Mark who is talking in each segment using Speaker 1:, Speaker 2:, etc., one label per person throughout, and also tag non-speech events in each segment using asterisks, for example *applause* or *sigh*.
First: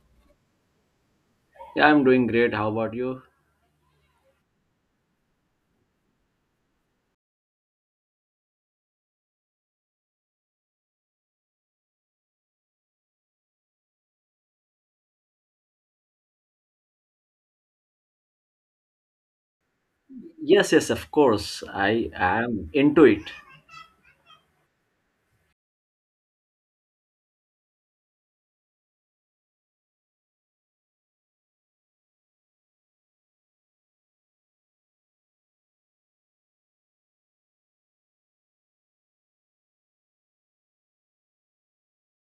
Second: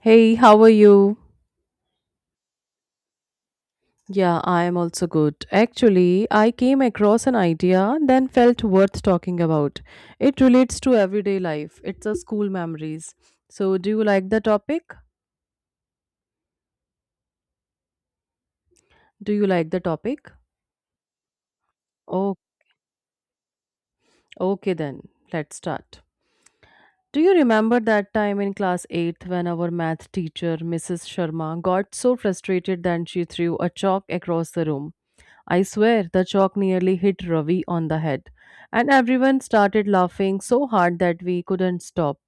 Speaker 1: Hey, how are you?
Speaker 2: Yeah, I'm doing great. How about you?
Speaker 1: Yeah, I am also good. Actually, I came across an idea, then felt worth talking about. It relates to everyday life. It's a school memories. So, do you like the topic? Do you like the topic?
Speaker 2: Yes, of course. I
Speaker 1: Oh,
Speaker 2: am into it.
Speaker 1: okay then. Let's start. Do you remember that time in class 8th when our math teacher, Mrs. Sharma, got so frustrated that she threw a chalk across the room? I swear the chalk nearly hit Ravi on the head, and everyone started laughing so hard that we couldn't stop.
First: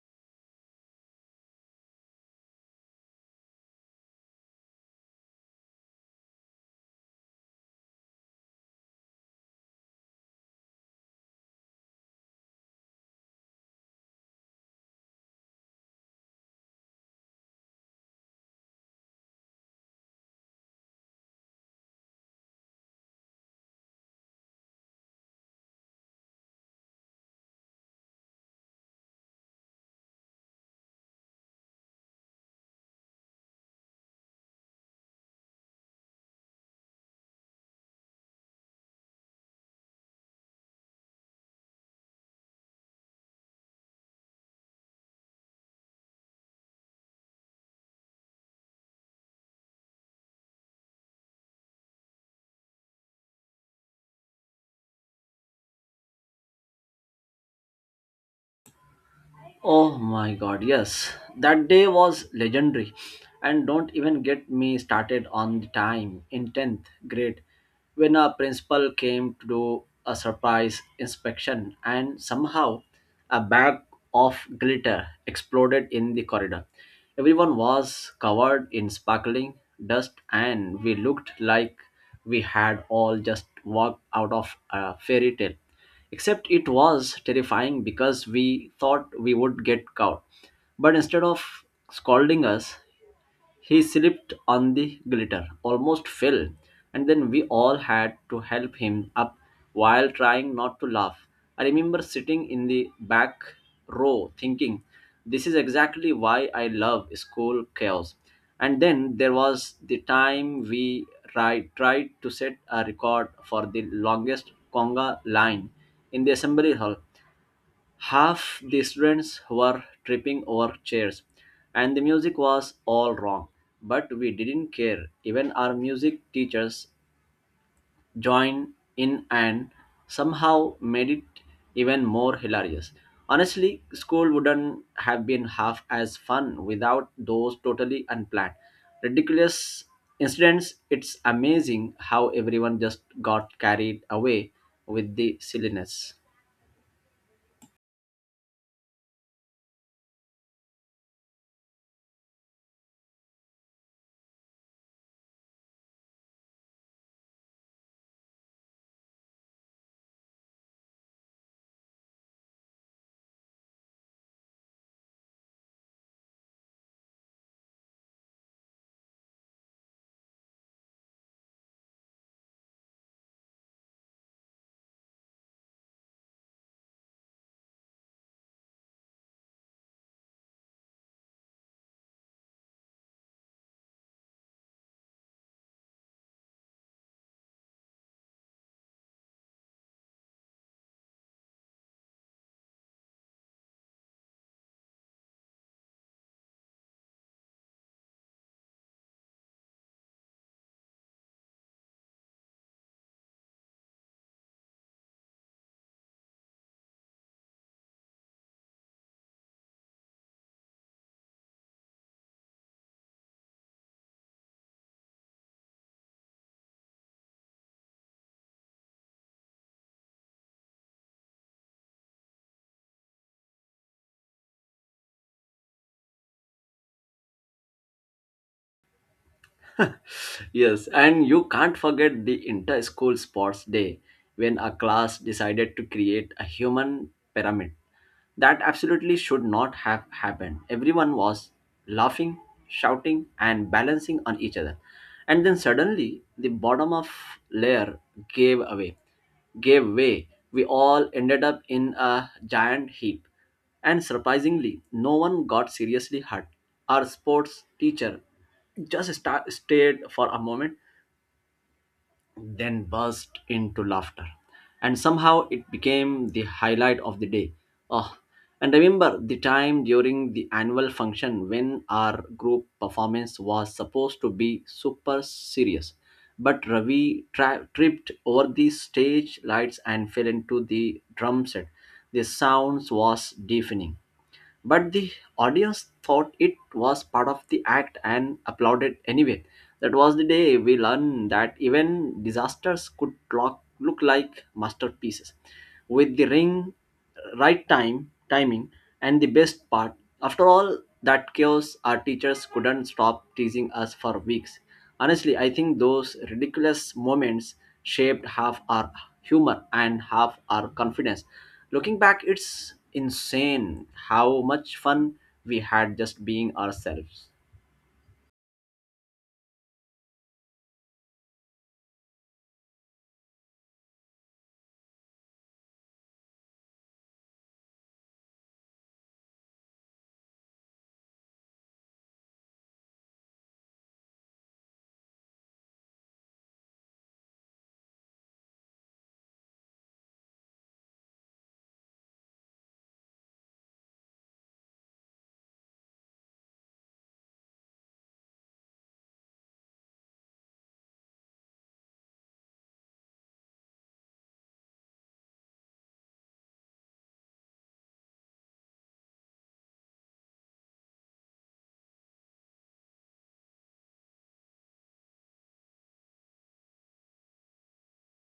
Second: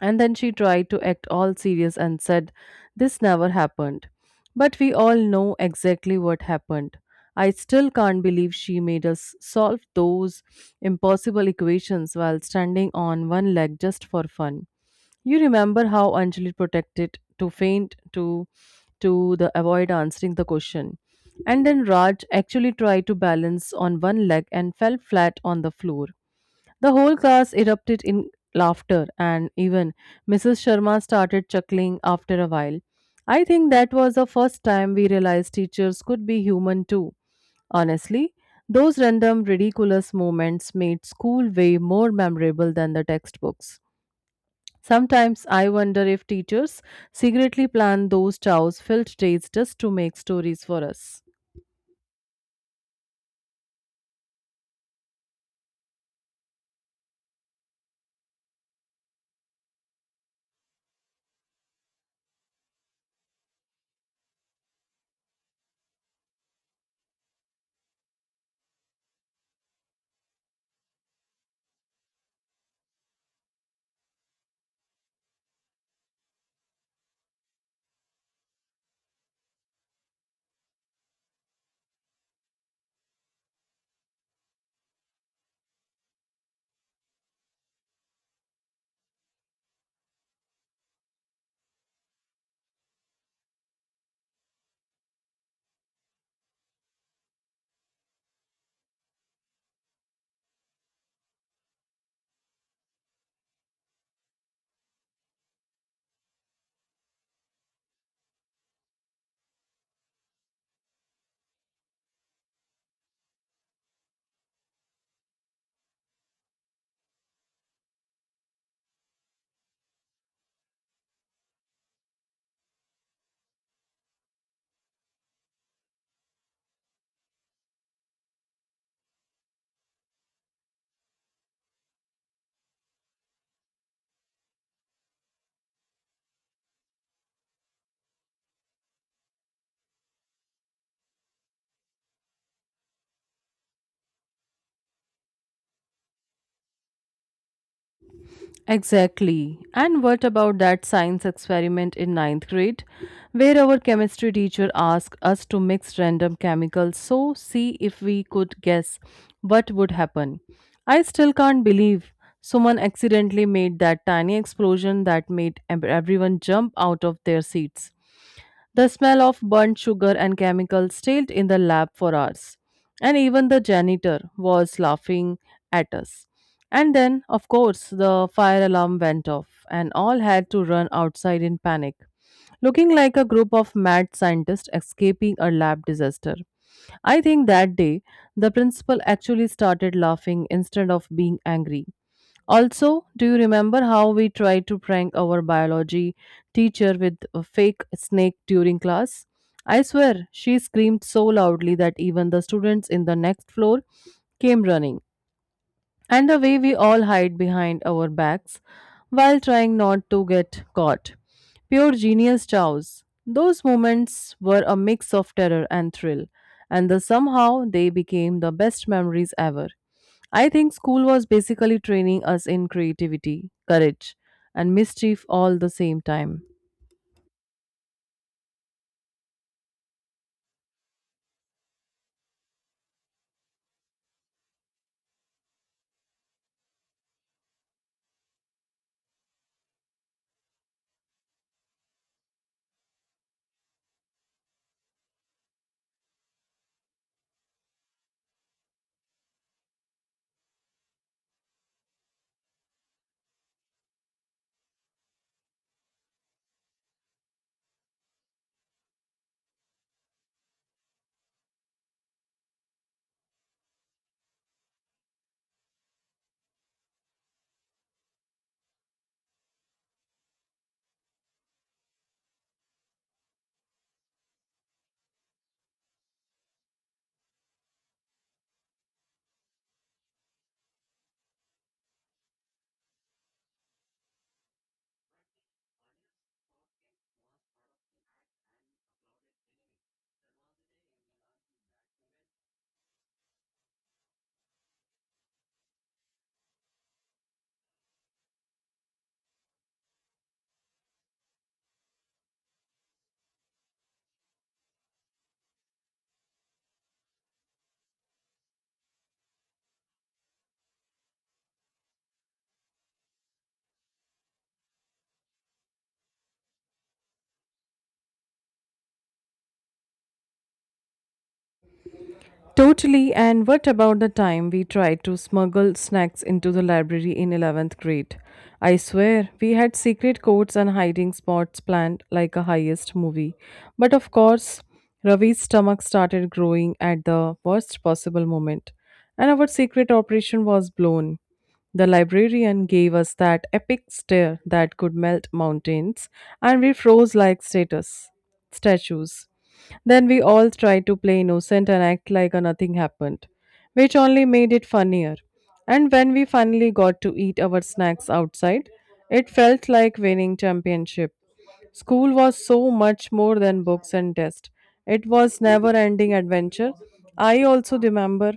Speaker 1: And then she tried to act all serious and said, this never happened. But we all know exactly what happened. I still can't believe she made us solve those impossible equations while standing on one leg just for fun. You remember how Anjali protected to faint to the avoid answering the question. And then Raj actually tried to balance on one leg and fell flat on the floor. The whole class erupted in laughter, and even Mrs. Sharma started chuckling after a while. I think that was the first time we realized teachers could be human too. Honestly, those random ridiculous moments made school way more memorable than the textbooks. Sometimes I wonder if teachers secretly plan those chows filled days just to make stories for us.
Speaker 2: Oh my god, yes. That day was legendary. And don't even get me started on the time in 10th grade when our principal came to do a surprise inspection and somehow a bag of glitter exploded in the corridor. Everyone was covered in sparkling dust and we looked like we had all just walked out of a fairy tale. Except it was terrifying because we thought we would get caught. But instead of scolding us, he slipped on the glitter, almost fell, and then we all had to help him up while trying not to laugh. I remember sitting in the back row thinking, this is exactly why I love school chaos. And then there was the time we tried to set a record for the longest conga line in the assembly hall. Half the students were tripping over chairs, and the music was all wrong. But we didn't care. Even our music teachers joined in and somehow made it even more hilarious. Honestly, school wouldn't have been half as fun without those totally unplanned, ridiculous incidents. It's amazing how everyone just got carried away with the silliness.
Speaker 1: Exactly. And what about that science experiment in ninth grade, where our chemistry teacher asked us to mix random chemicals so see if we could guess what would happen? I still can't believe someone accidentally made that tiny explosion that made everyone jump out of their seats. The smell of burnt sugar and chemicals stayed in the lab for hours, and even the janitor was laughing at us. And then, of course, the fire alarm went off, and all had to run outside in panic, looking like a group of mad scientists escaping a lab disaster. I think that day, the principal actually started laughing instead of being angry also, do you remember how we tried to prank our biology teacher with a fake snake during class? I swear, she screamed so loudly that even the students in the next floor came running and the way we all hide behind our backs while trying not to get caught. Pure genius chows. Those moments were a mix of terror and thrill, and the somehow they became the best memories ever. I think school was basically training us in creativity, courage, and mischief all the same time.
Speaker 2: Yes, and you can't forget the inter school sports day when a class decided to create a human pyramid. That absolutely should not have happened. Everyone was laughing, shouting, and balancing on each other. And then suddenly, the bottom of layer gave away, gave way. We all ended up in a giant heap. And surprisingly, no one got seriously hurt. Our sports teacher just stared for a moment, then burst into laughter. And somehow it became the highlight of the day. Oh, and remember the time during the annual function when our group performance was supposed to be super serious. But Ravi tripped over the stage lights and fell into the drum set. The sounds was deafening but the audience thought it was part of the act and applauded anyway. That was the day we learned that even disasters could look like masterpieces. With the ring, right timing, and the best part, after all that chaos, our teachers couldn't stop teasing us for weeks. Honestly, I think those ridiculous moments shaped half our humor, and half our confidence. Looking back, it's insane how much fun we had just being ourselves.
Speaker 1: Totally, and what about the time we tried to smuggle snacks into the library in 11th grade? I swear, we had secret codes and hiding spots planned like a highest movie. But of course, Ravi's stomach started growing at the worst possible moment, and our secret operation was blown. The librarian gave us that epic stare that could melt mountains, and we froze like status statues. Then we all tried to play innocent and act like nothing happened, which only made it funnier. And when we finally got to eat our snacks outside, it felt like winning championship. School was so much more than books and tests. It was never ending adventure. I also remember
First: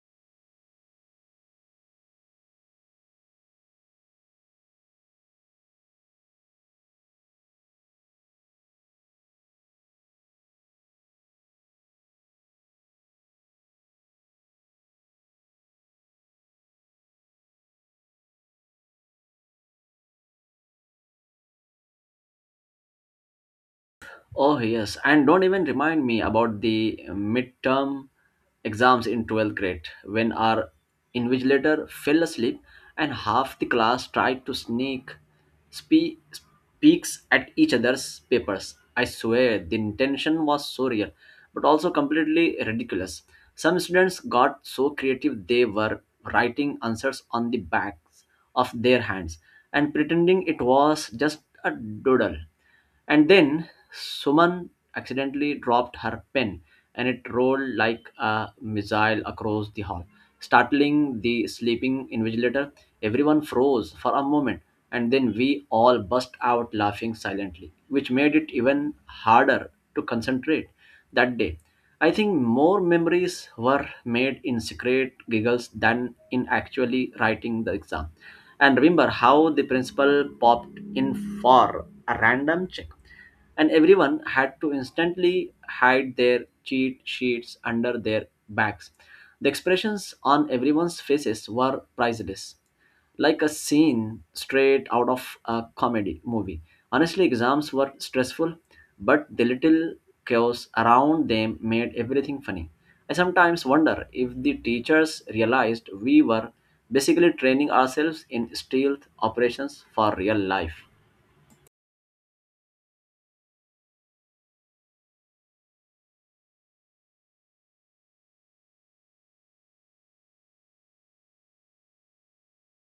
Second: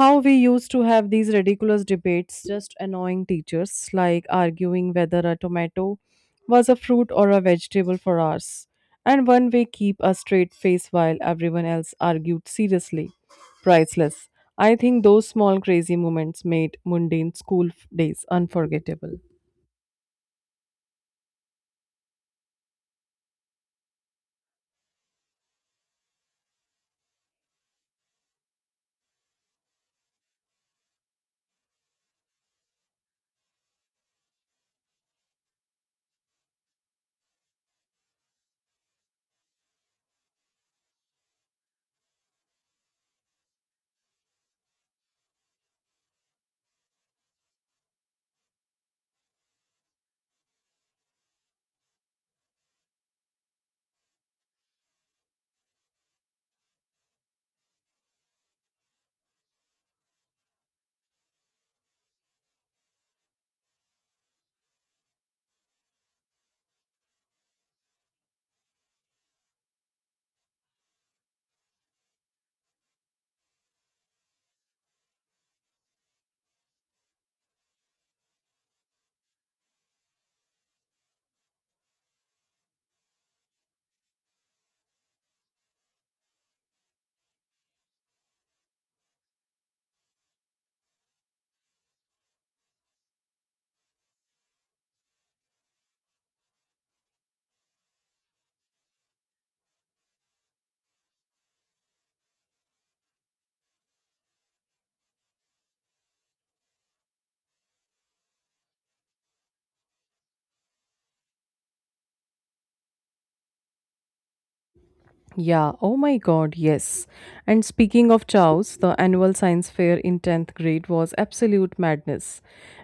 Speaker 1: how we used to have these ridiculous debates, just annoying teachers, like arguing whether a tomato was a fruit or a vegetable for hours. And one way keep a straight face while everyone else argued seriously. Priceless. I think those small crazy moments made mundane school days unforgettable.
Speaker 2: Oh, yes. And don't even remind me about the midterm exams in 12th grade when our invigilator fell asleep and half the class tried to sneak spe- peeks at each other's papers. I swear the intention was so real, but also completely ridiculous. Some students got so creative they were writing answers on the backs of their hands and pretending it was just a doodle. And then Suman accidentally dropped her pen and it rolled like a missile across the hall, startling the sleeping invigilator. Everyone froze for a moment and then we all burst out laughing silently, which made it even harder to concentrate that day. I think more memories were made in secret giggles than in actually writing the exam. And remember how the principal popped in for a random check, and everyone had to instantly hide their cheat sheets under their backs. The expressions on everyone's faces were priceless, like a scene straight out of a comedy movie. Honestly, exams were stressful, but the little chaos around them made everything funny. I sometimes wonder if the teachers realized we were basically training ourselves in stealth operations for real life.
Speaker 1: Yeah, oh my god, yes. And speaking of chows, the annual science fair in 10th grade was absolute madness.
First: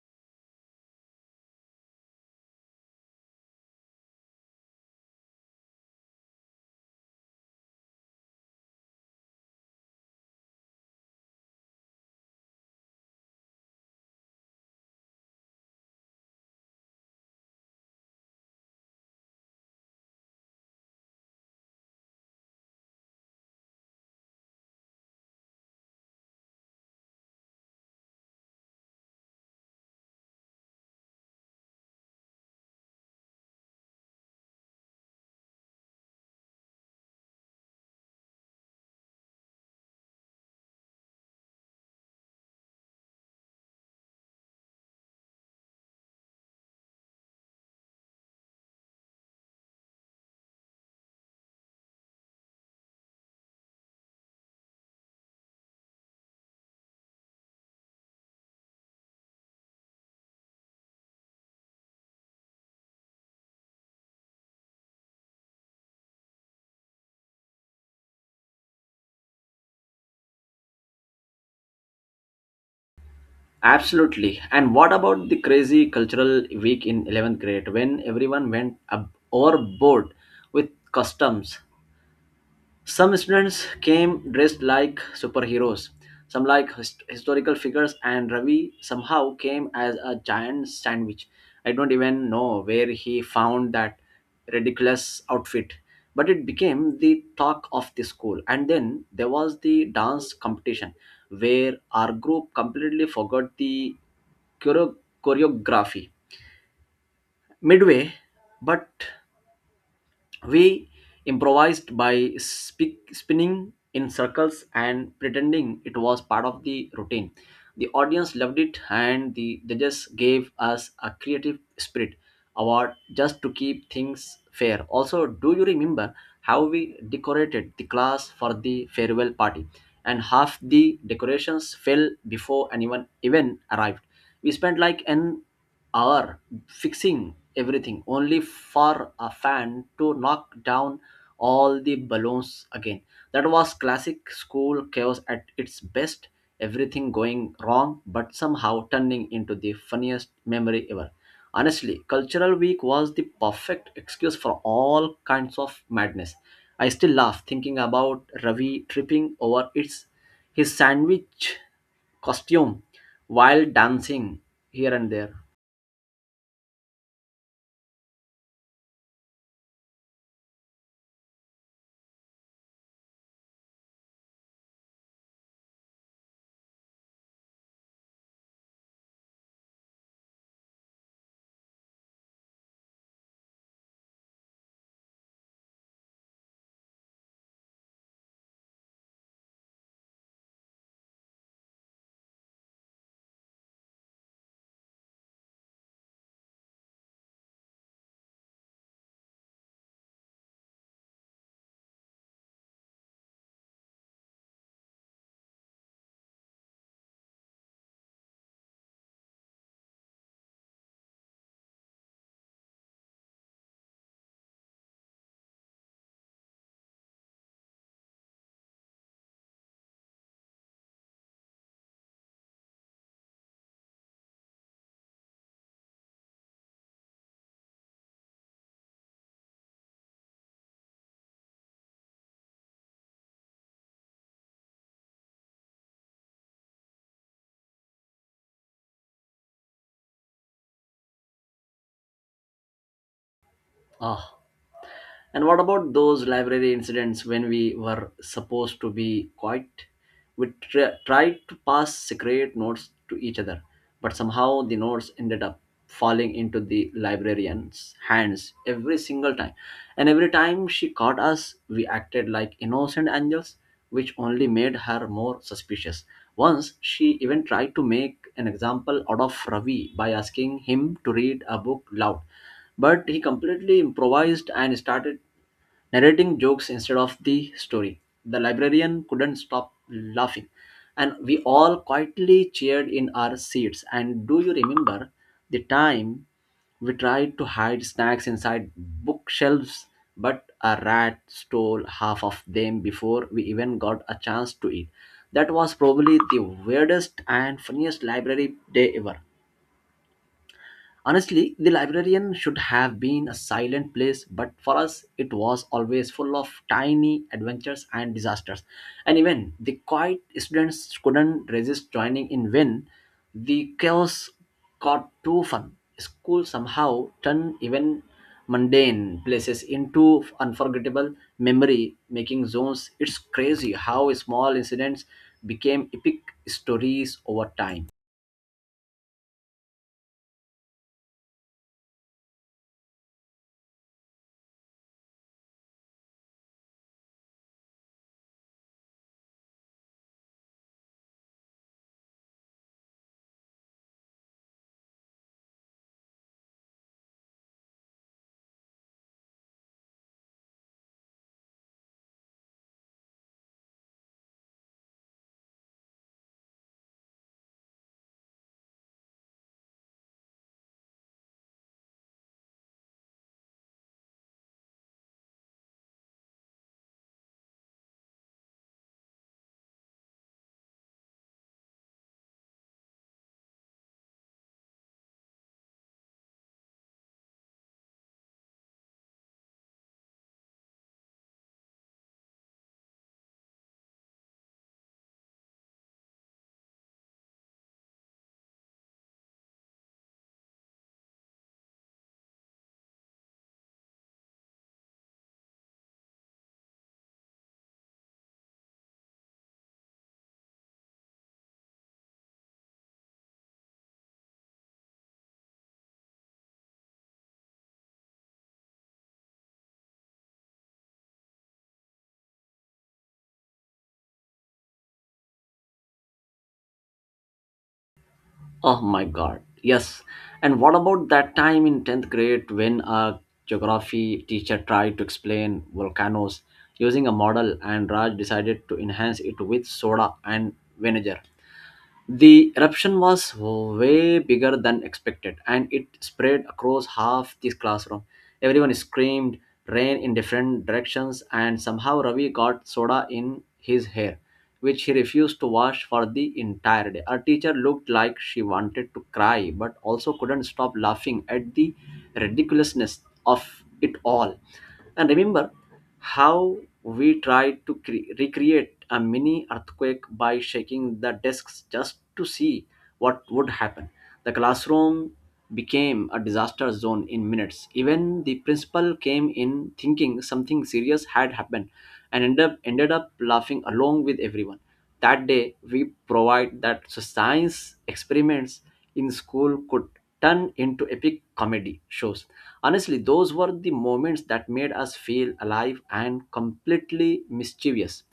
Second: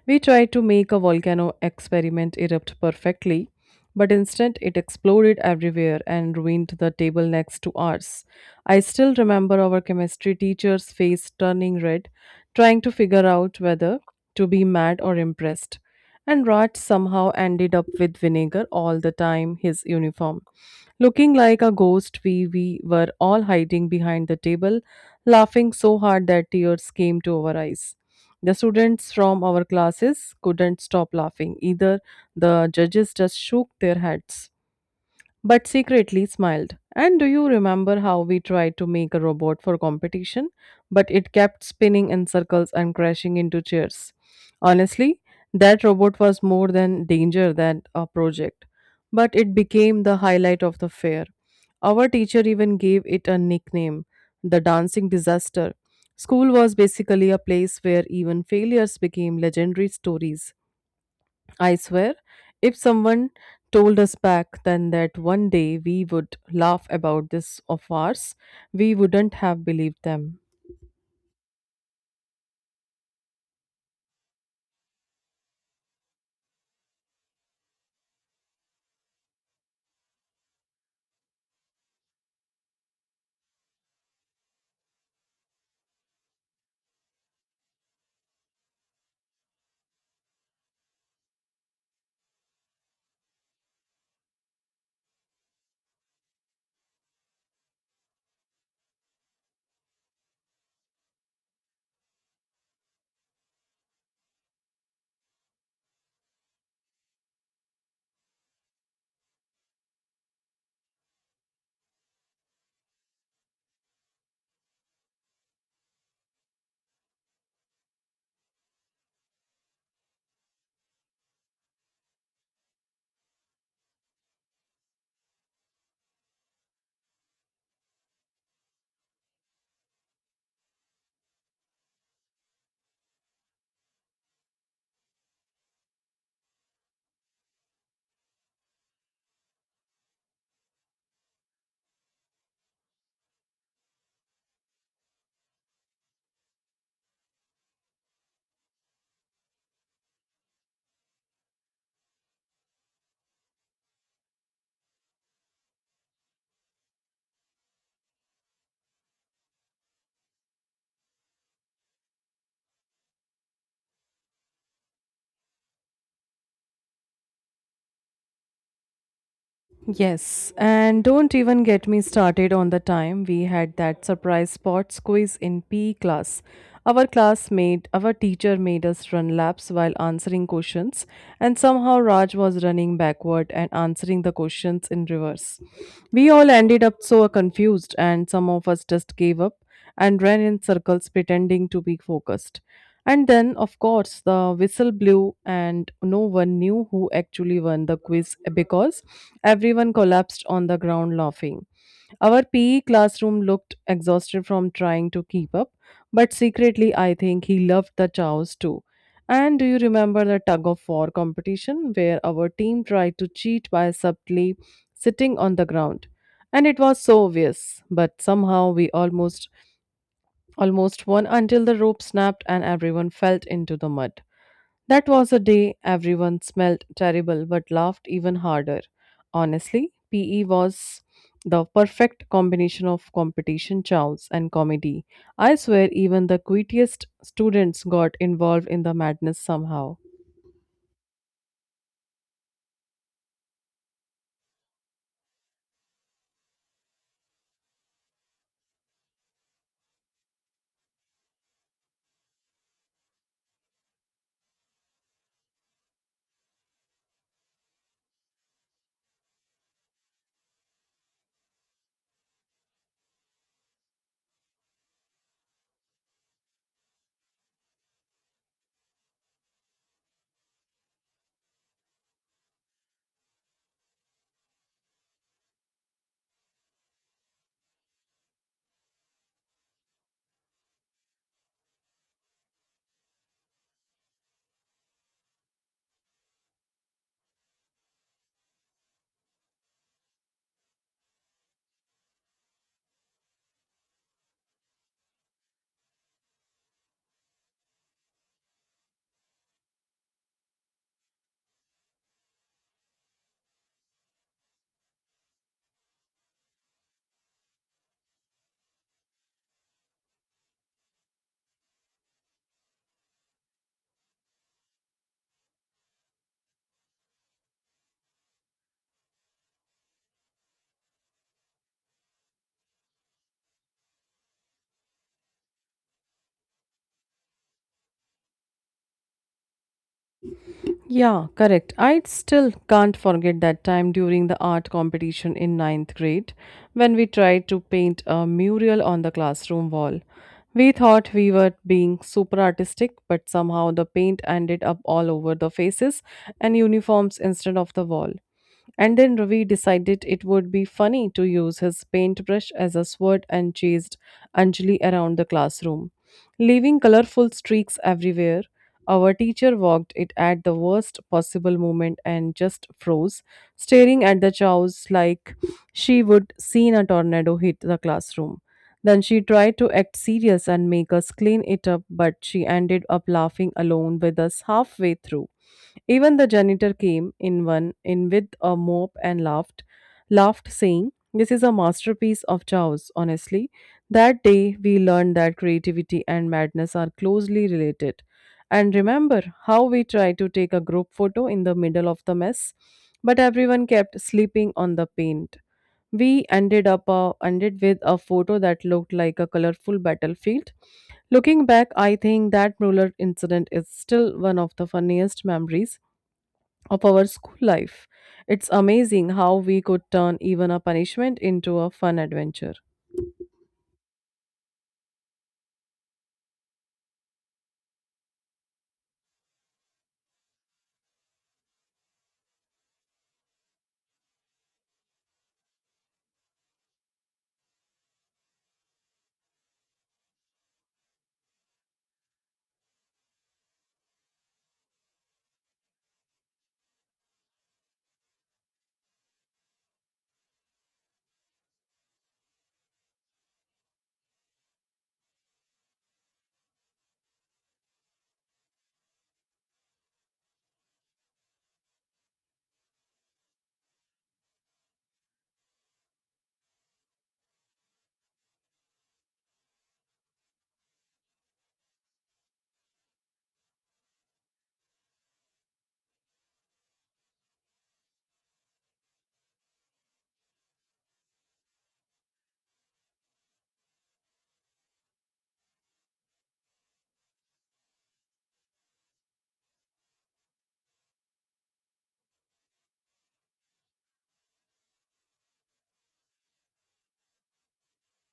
Speaker 1: We tried to make a volcano experiment erupt perfectly, but instead it exploded everywhere and ruined the table next to ours. I still remember our chemistry teacher's face turning red, trying to figure out whether to be mad or impressed. And Raj somehow ended up with vinegar all the time his uniform. Looking like a ghost, we were all hiding behind the table, laughing so hard that tears came to our eyes. The students from our classes couldn't stop laughing. Either the judges just shook their heads but secretly smiled. And do you remember how we tried to make a robot for competition, but it kept spinning in circles and crashing into chairs? Honestly, that robot was more than danger than a project, but it became the highlight of the fair. Our teacher even gave it a nickname, the dancing disaster. School was basically a place where even failures became legendary stories. I swear, if someone told us back then that one day we would laugh about this of ours, we wouldn't have believed them.
Speaker 2: Absolutely. And what about the crazy cultural week in 11th grade when everyone went overboard with customs? Some students came dressed like superheroes, some like historical figures, and Ravi somehow came as a giant sandwich. I don't even know where he found that ridiculous outfit, but it became the talk of the school. And then there was the dance competition where our group completely forgot the choreo- choreography midway, but we improvised by spinning in circles and pretending it was part of the routine. The audience loved it, and the judges gave us a Creative Spirit Award just to keep things fair. Also, do you remember how we decorated the class for the farewell party? And half the decorations fell before anyone even arrived. We spent like an hour fixing everything only for a fan to knock down all the balloons again. That was classic school chaos at its best, everything going wrong but somehow turning into the funniest memory ever. Honestly, Cultural Week was the perfect excuse for all kinds of madness. I still laugh thinking about Ravi tripping over its his sandwich costume while dancing here and there.
Speaker 1: Yes, and don't even get me started on the time we had that surprise sports quiz in PE class. Our classmate, our teacher made us run laps while answering questions, and somehow Raj was running backward and answering the questions in reverse. We all ended up so confused, and some of us just gave up, and ran in circles pretending to be focused. And then, of course, the whistle blew, and no one knew who actually won the quiz because everyone collapsed on the ground laughing. Our PE classroom looked exhausted from trying to keep up, but secretly, I think he loved the chows too. And do you remember the tug of war competition where our team tried to cheat by subtly sitting on the ground? And it was so obvious, but somehow we almost one until the rope snapped and everyone fell into the mud. That was a day everyone smelled terrible but laughed even harder. Honestly, PE was the perfect combination of competition chows and comedy. I swear even the quietest students got involved in the madness somehow.
Speaker 2: Ah, and what about those library incidents when we were supposed to be quiet? We tried to pass secret notes to each other, but somehow the notes ended up falling into the librarian's hands every single time. And every time she caught us, we acted like innocent angels, which only made her more suspicious. Once she even tried to make an example out of Ravi by asking him to read a book loud, but he completely improvised and started narrating jokes instead of the story. The librarian couldn't stop laughing, and we all quietly cheered in our seats. And do you remember the time we tried to hide snacks inside bookshelves, but a rat stole half of them before we even got a chance to eat? That was probably the weirdest and funniest library day ever. Honestly, the librarian should have been a silent place, but for us, it was always full of tiny adventures and disasters. And even the quiet students couldn't resist joining in when the chaos got too fun. School somehow turned even mundane places into unforgettable memory making zones. It's crazy how small incidents became epic stories over time.
Speaker 1: Yeah, correct. I still can't forget that time during the art competition in ninth grade when we tried to paint a mural on the classroom wall. We thought we were being super artistic, but somehow the paint ended up all over the faces and uniforms instead of the wall. And then Ravi decided it would be funny to use his paintbrush as a sword and chased Anjali around the classroom, leaving colorful streaks everywhere. Our teacher walked it at the worst possible moment and just froze, staring at the chows like she would seen a tornado hit the classroom. Then she tried to act serious and make us clean it up, but she ended up laughing alone with us halfway through. Even the janitor came in one in with a mop and laughed saying, "This is a masterpiece of Chao's, honestly." That day we learned that creativity and madness are closely related. And remember how we tried to take a group photo in the middle of the mess, but everyone kept sleeping on the paint. We ended with a photo that looked like a colorful battlefield. Looking back, I think that Mueller incident is still one of the funniest memories of our school life. It's amazing how we could turn even a punishment into a fun adventure.
Speaker 2: Oh my god. Yes. And what about that time in 10th grade when a geography teacher tried to explain volcanoes using a model and Raj decided to enhance it with soda and vinegar? The eruption was way bigger than expected and it spread across half the classroom. Everyone screamed, ran in different directions, and somehow Ravi got soda in his hair, which he refused to wash for the entire day. Our teacher looked like she wanted to cry but also couldn't stop laughing at the ridiculousness of it all. And remember how we tried to recreate a mini earthquake by shaking the desks just to see what would happen. The classroom became a disaster zone in minutes. Even the principal came in thinking something serious had happened and ended up laughing along with everyone. That day, we provide that so science experiments in school could turn into epic comedy shows. Honestly, those were the moments that made us feel alive and completely mischievous.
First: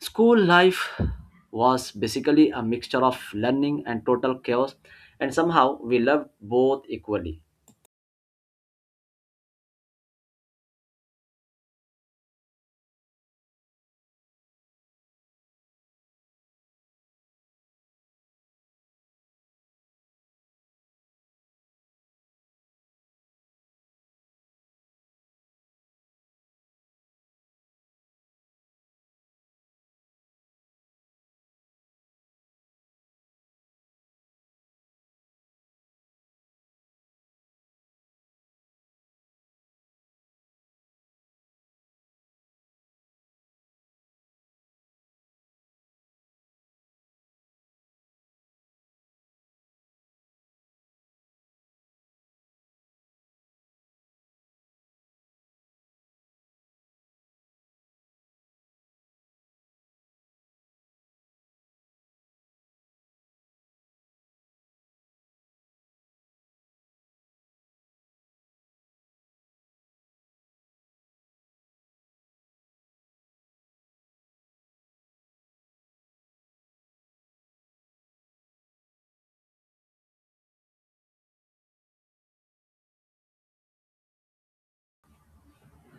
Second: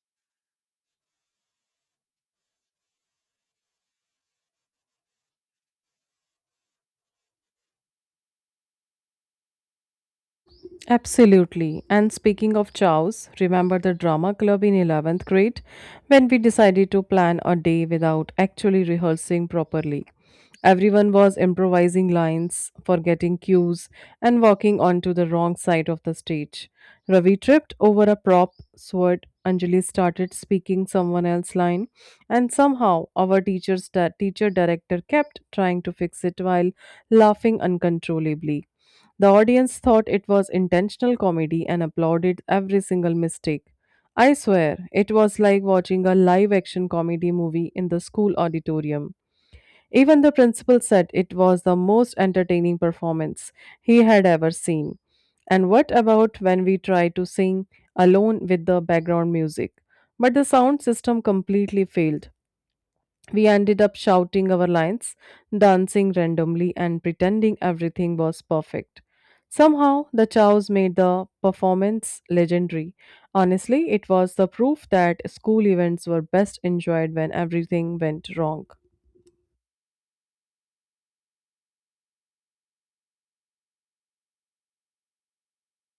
Speaker 2: School life was basically a mixture of learning and total chaos, and somehow we loved both equally.
Speaker 1: Absolutely. And speaking of chows, remember the drama club in 11th grade when we decided to plan a day without actually rehearsing properly? Everyone was improvising lines, forgetting cues, and walking onto the wrong side of the stage. Ravi tripped over a prop sword. Anjali started speaking someone else's line, and somehow our teacher director kept trying to fix it while laughing uncontrollably. The audience thought it was intentional comedy and applauded every single mistake. I swear, it was like watching a live action comedy movie in the school auditorium. Even the principal said it was the most entertaining performance he had ever seen. And what about when we tried to sing alone with the background music? But the sound system completely failed. We ended up shouting our lines, dancing randomly, and pretending everything was perfect. Somehow, the chows made the performance legendary. Honestly, it was the proof that school events were best enjoyed when everything went wrong.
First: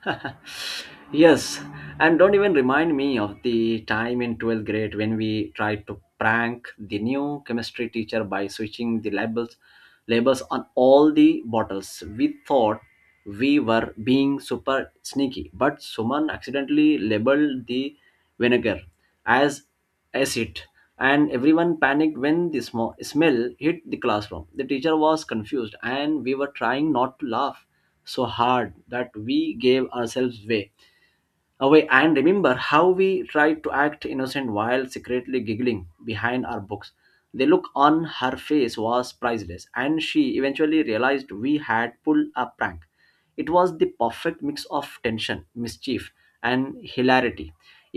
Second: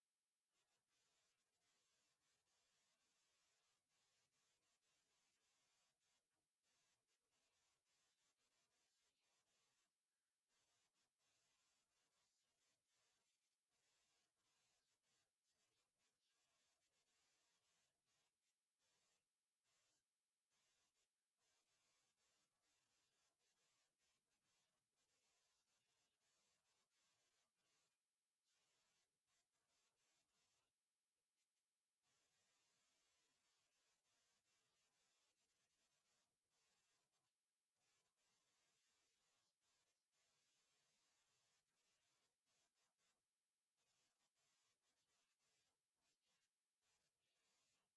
Speaker 2: *laughs* Yes, and don't even remind me of the time in 12th grade when we tried to prank the new chemistry teacher by switching the labels on all the bottles. We thought we were being super sneaky, but someone accidentally labeled the vinegar as acid and everyone panicked when the smell hit the classroom. The teacher was confused and we were trying not to laugh so hard that we gave ourselves way away. And remember how we tried to act innocent while secretly giggling behind our books. The look on her face was priceless and she eventually realized we had pulled a prank. It was the perfect mix of tension, mischief, and hilarity.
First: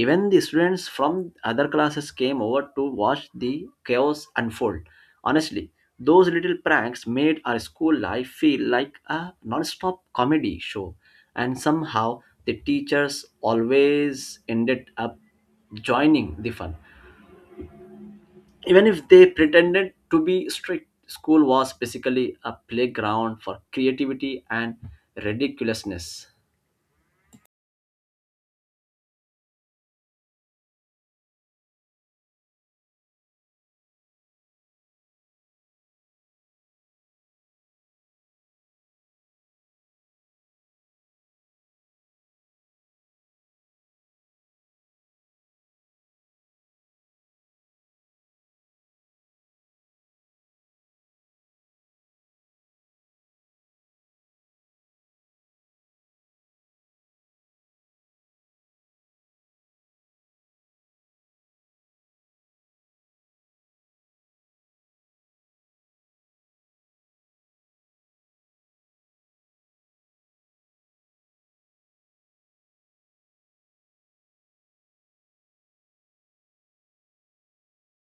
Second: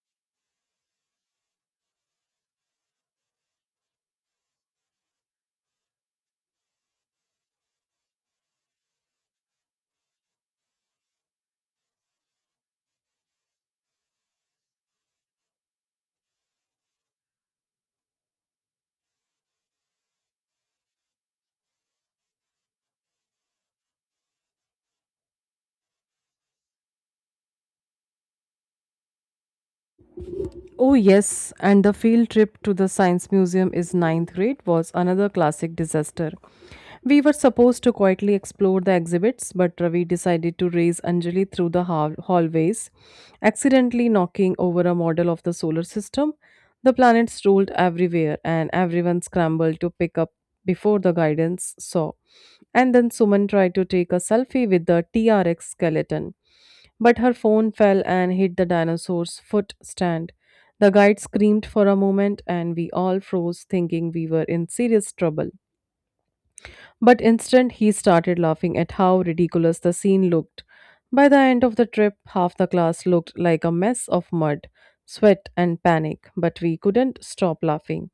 Speaker 2: Even the students from other classes came over to watch the chaos unfold. Honestly, those little pranks made our school life feel like a non-stop comedy show, and somehow the teachers always ended up joining the fun. Even if they pretended to be strict, school was basically a playground for creativity and ridiculousness.
Speaker 1: Oh, yes, and the field trip to the Science Museum is ninth grade was another classic disaster. We were supposed to quietly explore the exhibits, but Ravi decided to race Anjali through the hallways, accidentally knocking over a model of the solar system. The planets rolled everywhere, and everyone scrambled to pick up before the guidance saw. And then Suman tried to take a selfie with the TRX skeleton, but her phone fell and hit the dinosaur's foot stand. The guide screamed for a moment, and we all froze, thinking we were in serious trouble. But instant he started laughing at how ridiculous the scene looked. By the end of the trip, half the class looked like a mess of mud, sweat, and panic, but we couldn't stop laughing.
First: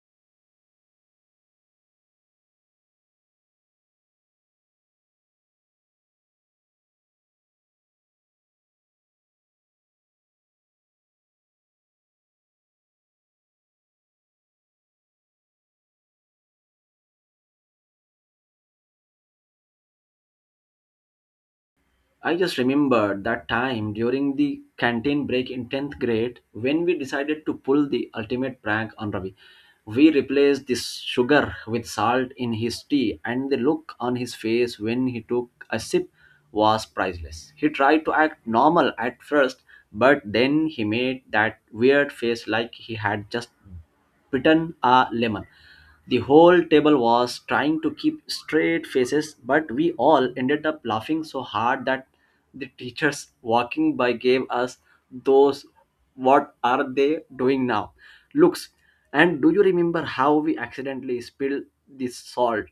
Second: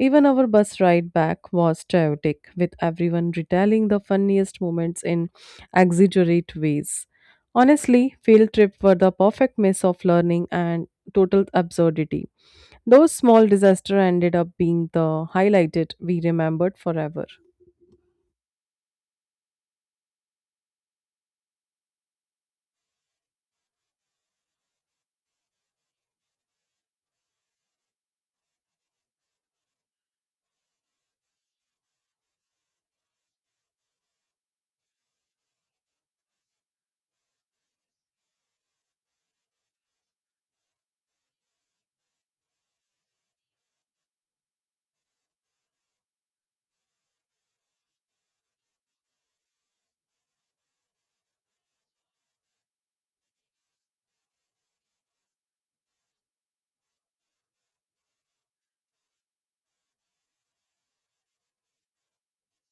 Speaker 1: Even our bus ride back was chaotic, with everyone retelling the funniest moments in exaggerate ways. Honestly, field trips were the perfect mix of learning and total absurdity. Those small disasters ended up being the highlighted we remembered forever.
Speaker 2: I just remember that time during the canteen break in 10th grade when we decided to pull the ultimate prank on Ravi. We replaced this sugar with salt in his tea, and the look on his face when he took a sip was priceless. He tried to act normal at first, but then he made that weird face like he had just bitten a lemon. The whole table was trying to keep straight faces, but we all ended up laughing so hard that the teachers walking by gave us those what are they doing now looks. And do you remember how we accidentally spilled the salt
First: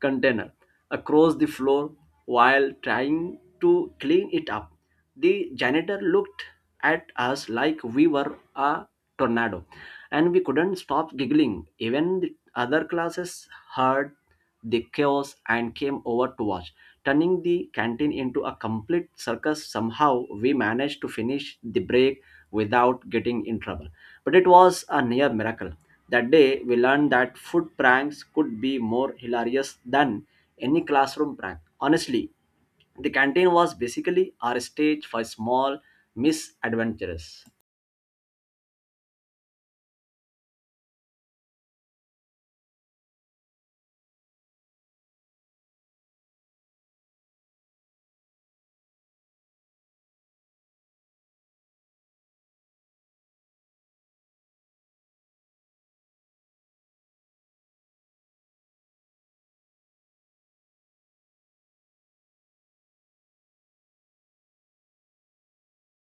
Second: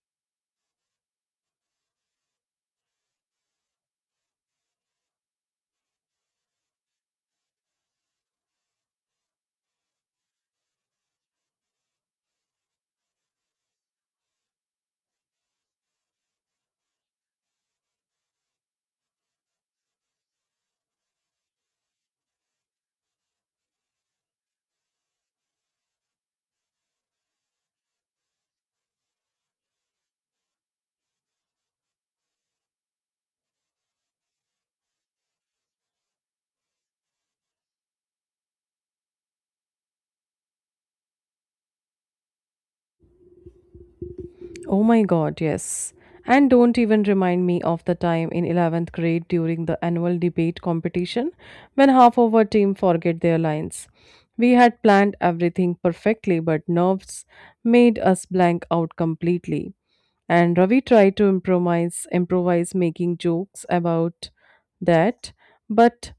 Speaker 2: container across the floor while trying to clean it up? The janitor looked at us like we were a tornado and we couldn't stop giggling. Even other classes heard the chaos and came over to watch. Turning the canteen into a complete circus, somehow we managed to finish the break without getting in trouble. But it was a near miracle. That day, we learned that food pranks could be more hilarious than any classroom prank. Honestly, the canteen was basically our stage for small misadventures.
Speaker 1: Oh my god, yes. And don't even remind me of the time in 11th grade during the annual debate competition when half of our team forget their lines. We had planned everything perfectly, but nerves made us blank out completely. And Ravi tried to improvise making jokes about that, but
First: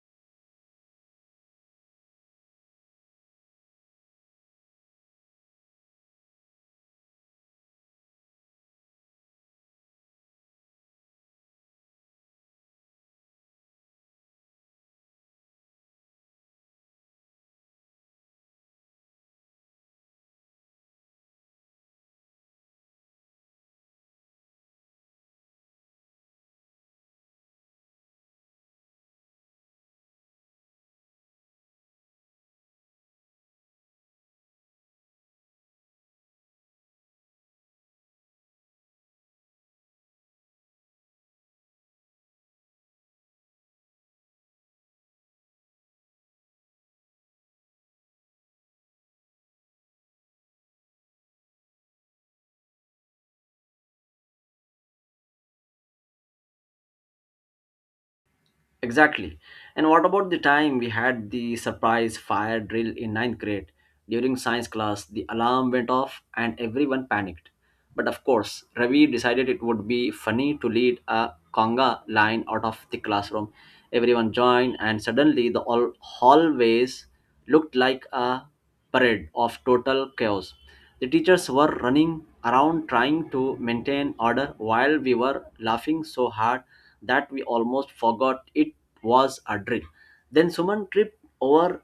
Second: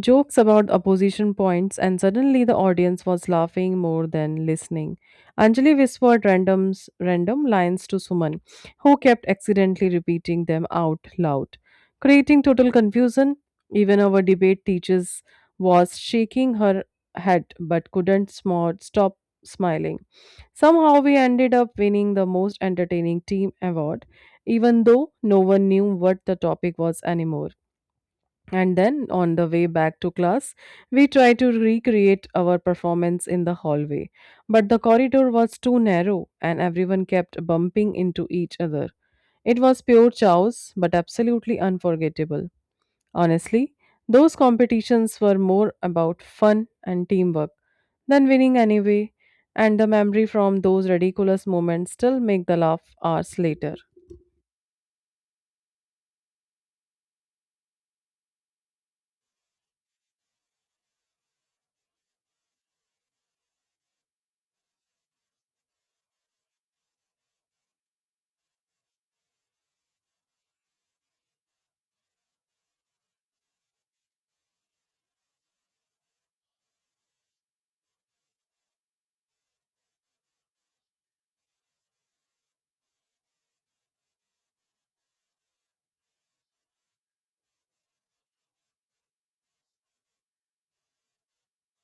Speaker 1: jokes about opposition points, and suddenly the audience was laughing more than listening. Anjali whispered random lines to Suman, who kept accidentally repeating them out loud, creating total confusion. Even our debate teachers was shaking her head but couldn't stop smiling. Somehow we ended up winning the most entertaining team award, even though no one knew what the topic was anymore. And then on the way back to class, we tried to recreate our performance in the hallway. But the corridor was too narrow and everyone kept bumping into each other. It was pure chaos, but absolutely unforgettable. Honestly, those competitions were more about fun and teamwork than winning anyway, and the memory from those ridiculous moments still make the laugh hours later.
Speaker 2: Exactly. And what about the time we had the surprise fire drill in ninth grade? During science class, the alarm went off and everyone panicked. But of course, Ravi decided it would be funny to lead a conga line out of the classroom. Everyone joined, and suddenly the all hallways looked like a parade of total chaos. The teachers were running around trying to maintain order while we were laughing so hard that we almost forgot it was a drill. Then Suman tripped over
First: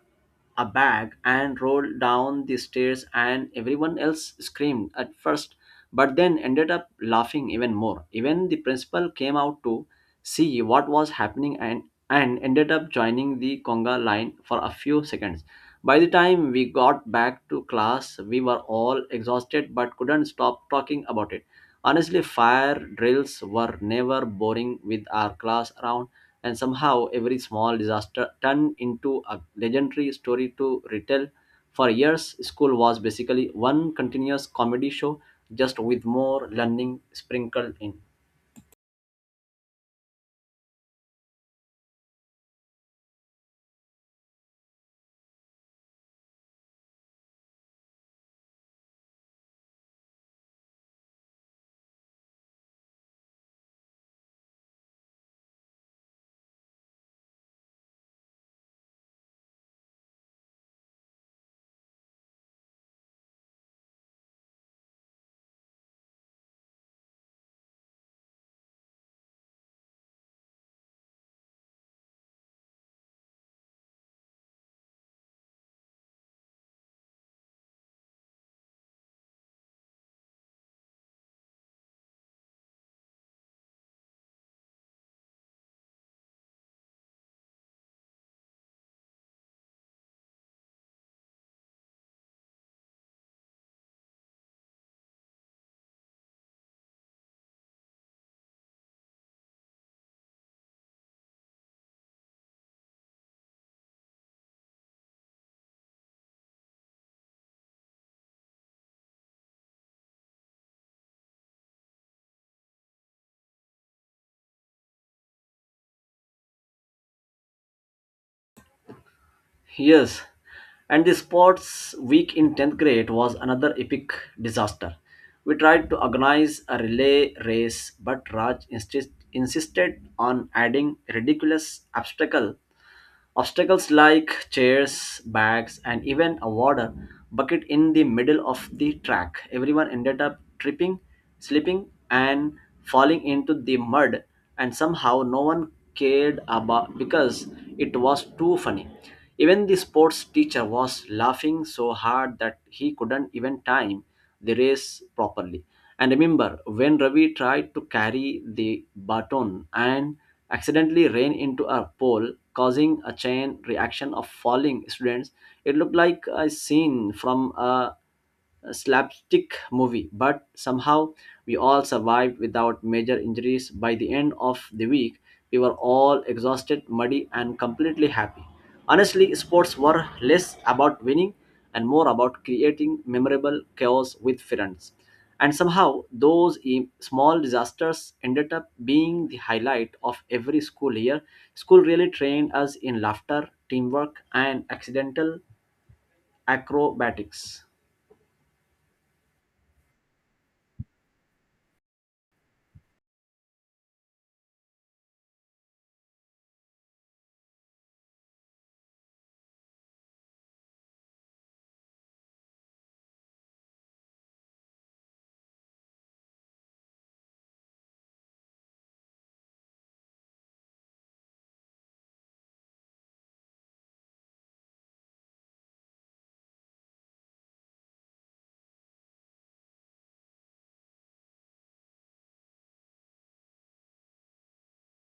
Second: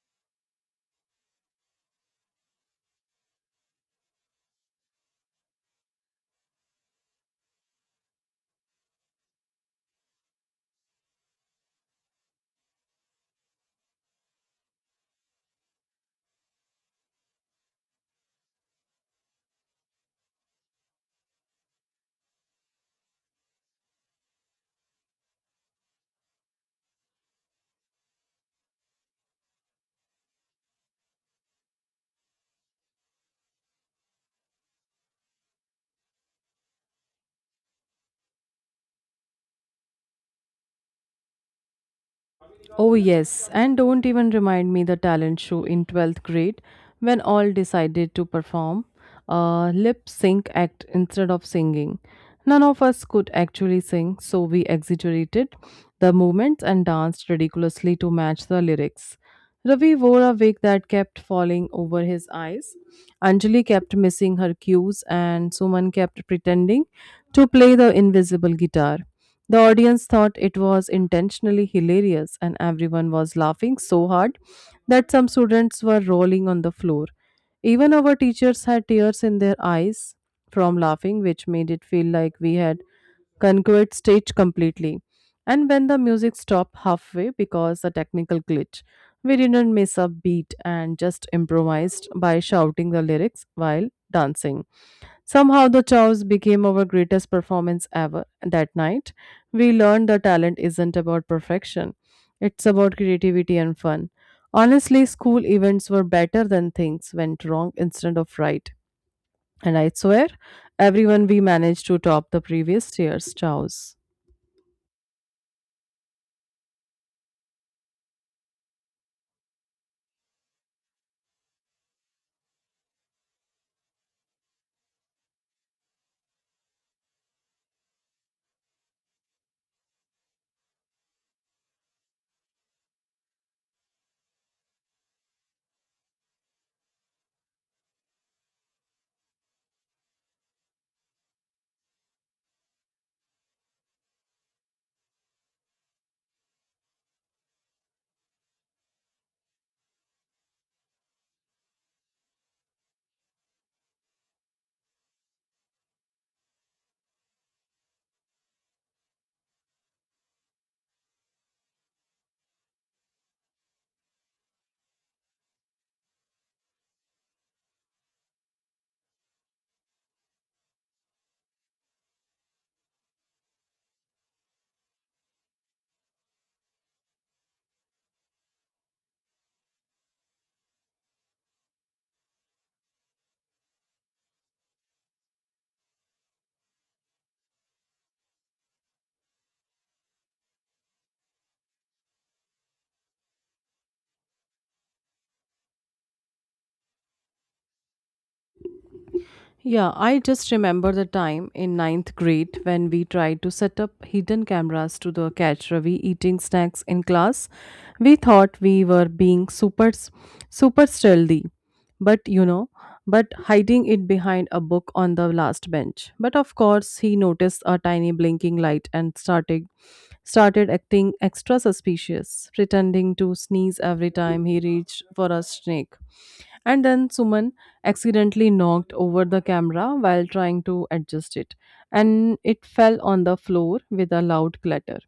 Speaker 2: a bag and rolled down the stairs, and everyone else screamed at first, but then ended up laughing even more. Even the principal came out to see what was happening and ended up joining the conga line for a few seconds. By the time we got back to class, we were all exhausted but couldn't stop talking about it. Honestly, fire drills were never boring with our class around, and somehow every small disaster turned into a legendary story to retell. For years, school was basically one continuous comedy show, just with more learning sprinkled in.
Speaker 1: Oh, yes, and don't even remind me the talent show in 12th grade when all decided to perform a lip sync act instead of singing. None of us could actually sing, so we exaggerated the movements and danced ridiculously to match the lyrics. Ravi wore a wig that kept falling over his eyes. Anjali kept missing her cues, and Suman kept pretending to play the invisible guitar. The audience thought it was intentionally hilarious, and everyone was laughing so hard that some students were rolling on the floor. Even our teachers had tears in their eyes from laughing, which made it feel like we had conquered stage completely. And when the music stopped halfway because a technical glitch, we didn't miss a beat and just improvised by shouting the lyrics while dancing. Somehow the chows became our greatest performance ever. That night, we learned that talent isn't about perfection. It's about creativity and fun. Honestly, school events were better than things went wrong instead of right. And I swear, everyone we managed to top the previous year's chows.
Speaker 2: Yes, and the sports week in 10th grade was another epic disaster. We tried to organize a relay race, but insisted on adding ridiculous Obstacles like chairs, bags, and even a water bucket in the middle of the track. Everyone ended up tripping, slipping, and falling into the mud, and somehow no one cared about because it was too funny. Even the sports teacher was laughing so hard that he couldn't even time the race properly. And remember, when Ravi tried to carry the baton and accidentally ran into a pole, causing a chain reaction of falling students, it looked like a scene from a slapstick movie, but somehow we all survived without major injuries. By the end of the week, we were all exhausted, muddy, and completely happy. Honestly, sports were less about winning and more about creating memorable chaos with friends. And somehow, those small disasters ended up being the highlight of every school year. School really trained us in laughter, teamwork, and accidental acrobatics.
Speaker 1: Yeah, I just remember the time in ninth grade when we tried to set up hidden cameras to the catch Ravi eating snacks in class. We thought we were being super stealthy, but you know, but hiding it behind a book on the last bench. But of course, he noticed a tiny blinking light and started acting extra suspicious, pretending to sneeze every time he reached for a snake. And then Suman accidentally knocked over the camera while trying to adjust it, and it fell on the floor with a loud clatter.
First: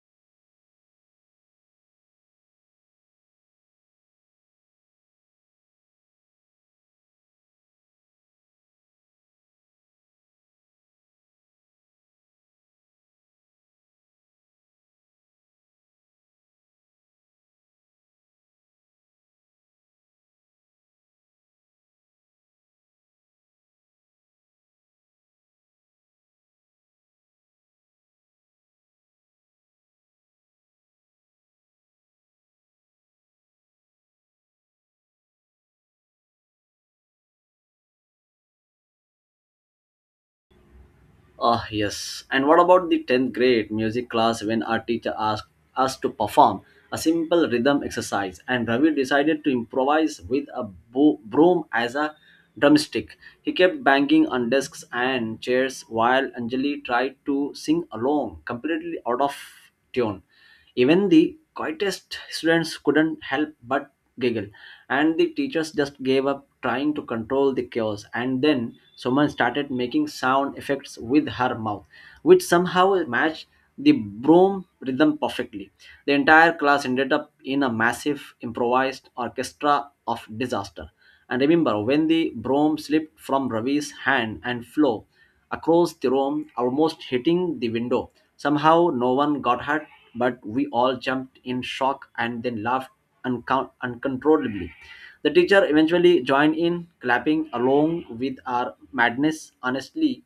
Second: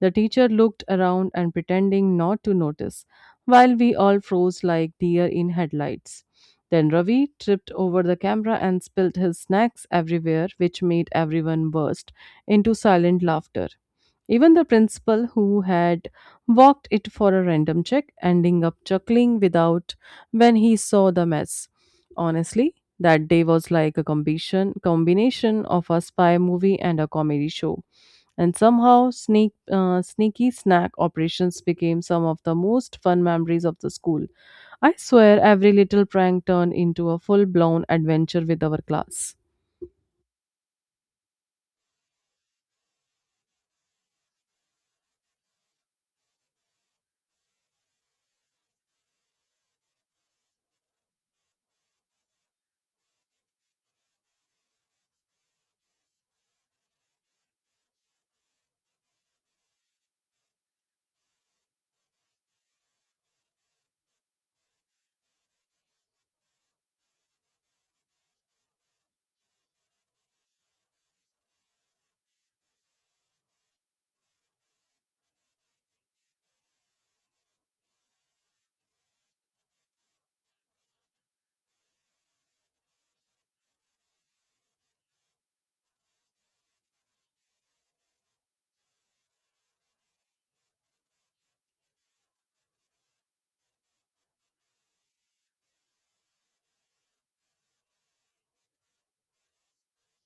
Speaker 1: The teacher looked around and pretending not to notice, while we all froze like deer in headlights. Then Ravi tripped over the camera and spilled his snacks everywhere, which made everyone burst into silent laughter. Even the principal, who had walked it for a random check, ending up chuckling without when he saw the mess. Honestly, that day was like a combination of a spy movie and a comedy show. And somehow, sneaky snack operations became some of the most fun memories of the school. I swear, every little prank turned into a full blown adventure with our class.
Speaker 2: Ah, yes. And what about the 10th grade music class when our teacher asked us to perform a simple rhythm exercise and Ravi decided to improvise with a broom as a drumstick? He kept banging on desks and chairs while Anjali tried to sing along, completely out of tune. Even the quietest students couldn't help but giggle, and the teachers just gave up trying to control the chaos. And then someone started making sound effects with her mouth, which somehow matched the broom rhythm perfectly. The entire class ended up in a massive improvised orchestra of disaster. And remember, when the broom slipped from Ravi's hand and flow across the room, almost hitting the window. Somehow, no one got hurt, but we all jumped in shock and then laughed uncontrollably. The teacher eventually joined in, clapping along with our madness. Honestly,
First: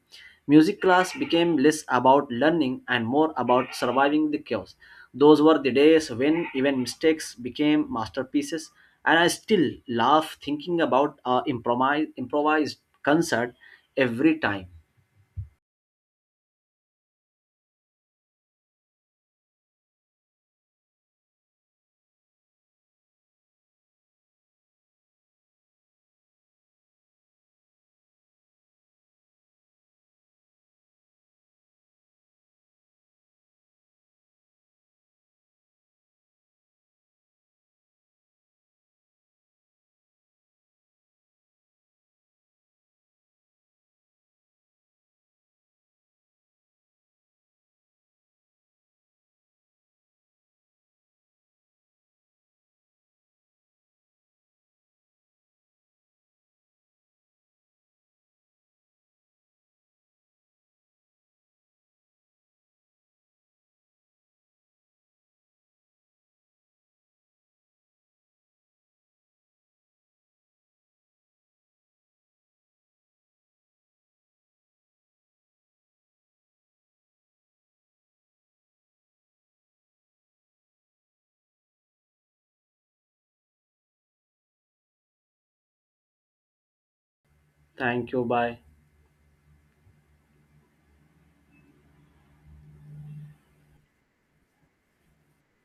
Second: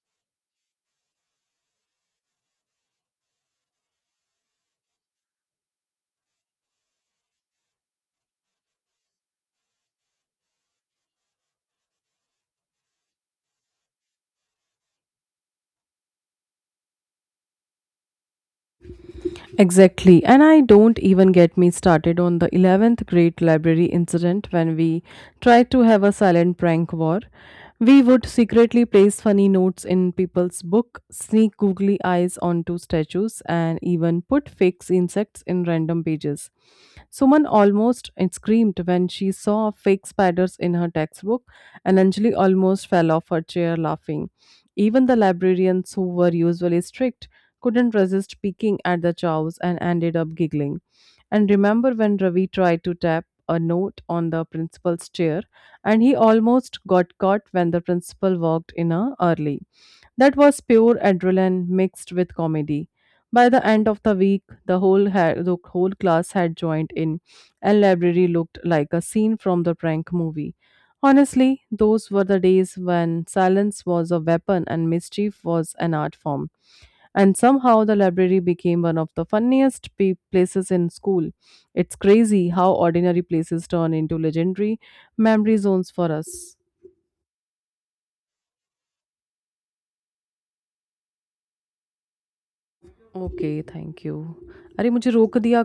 Speaker 2: music class became less about learning and more about surviving the chaos. Those were the days when even mistakes became masterpieces, and I still laugh thinking about our improvised concert every time.
Speaker 1: Exactly. And I don't even get me started on the 11th grade library incident when we tried to have a silent prank war. We would secretly place funny notes in people's book, sneak googly eyes onto statues, and even put fake insects in random pages. Suman almost screamed when she saw fake spiders in her textbook, and Anjali almost fell off her chair laughing. Even the librarians who were usually strict couldn't resist peeking at the chows and ended up giggling. And remember when Ravi tried to tap a note on the principal's chair and he almost got caught when the principal walked in early. That was pure adrenaline mixed with comedy. By the end of the week, the whole class had joined in, and library looked like a scene from the prank movie. Honestly, those were the days when silence was a weapon and mischief was an art form and somehow the library became one of the funniest places in school. It's crazy how ordinary places turn into legendary memory zones for us.
Speaker 2: Thank you. Bye.
Speaker 1: Okay, thank you. अरे मुझे रोक दिया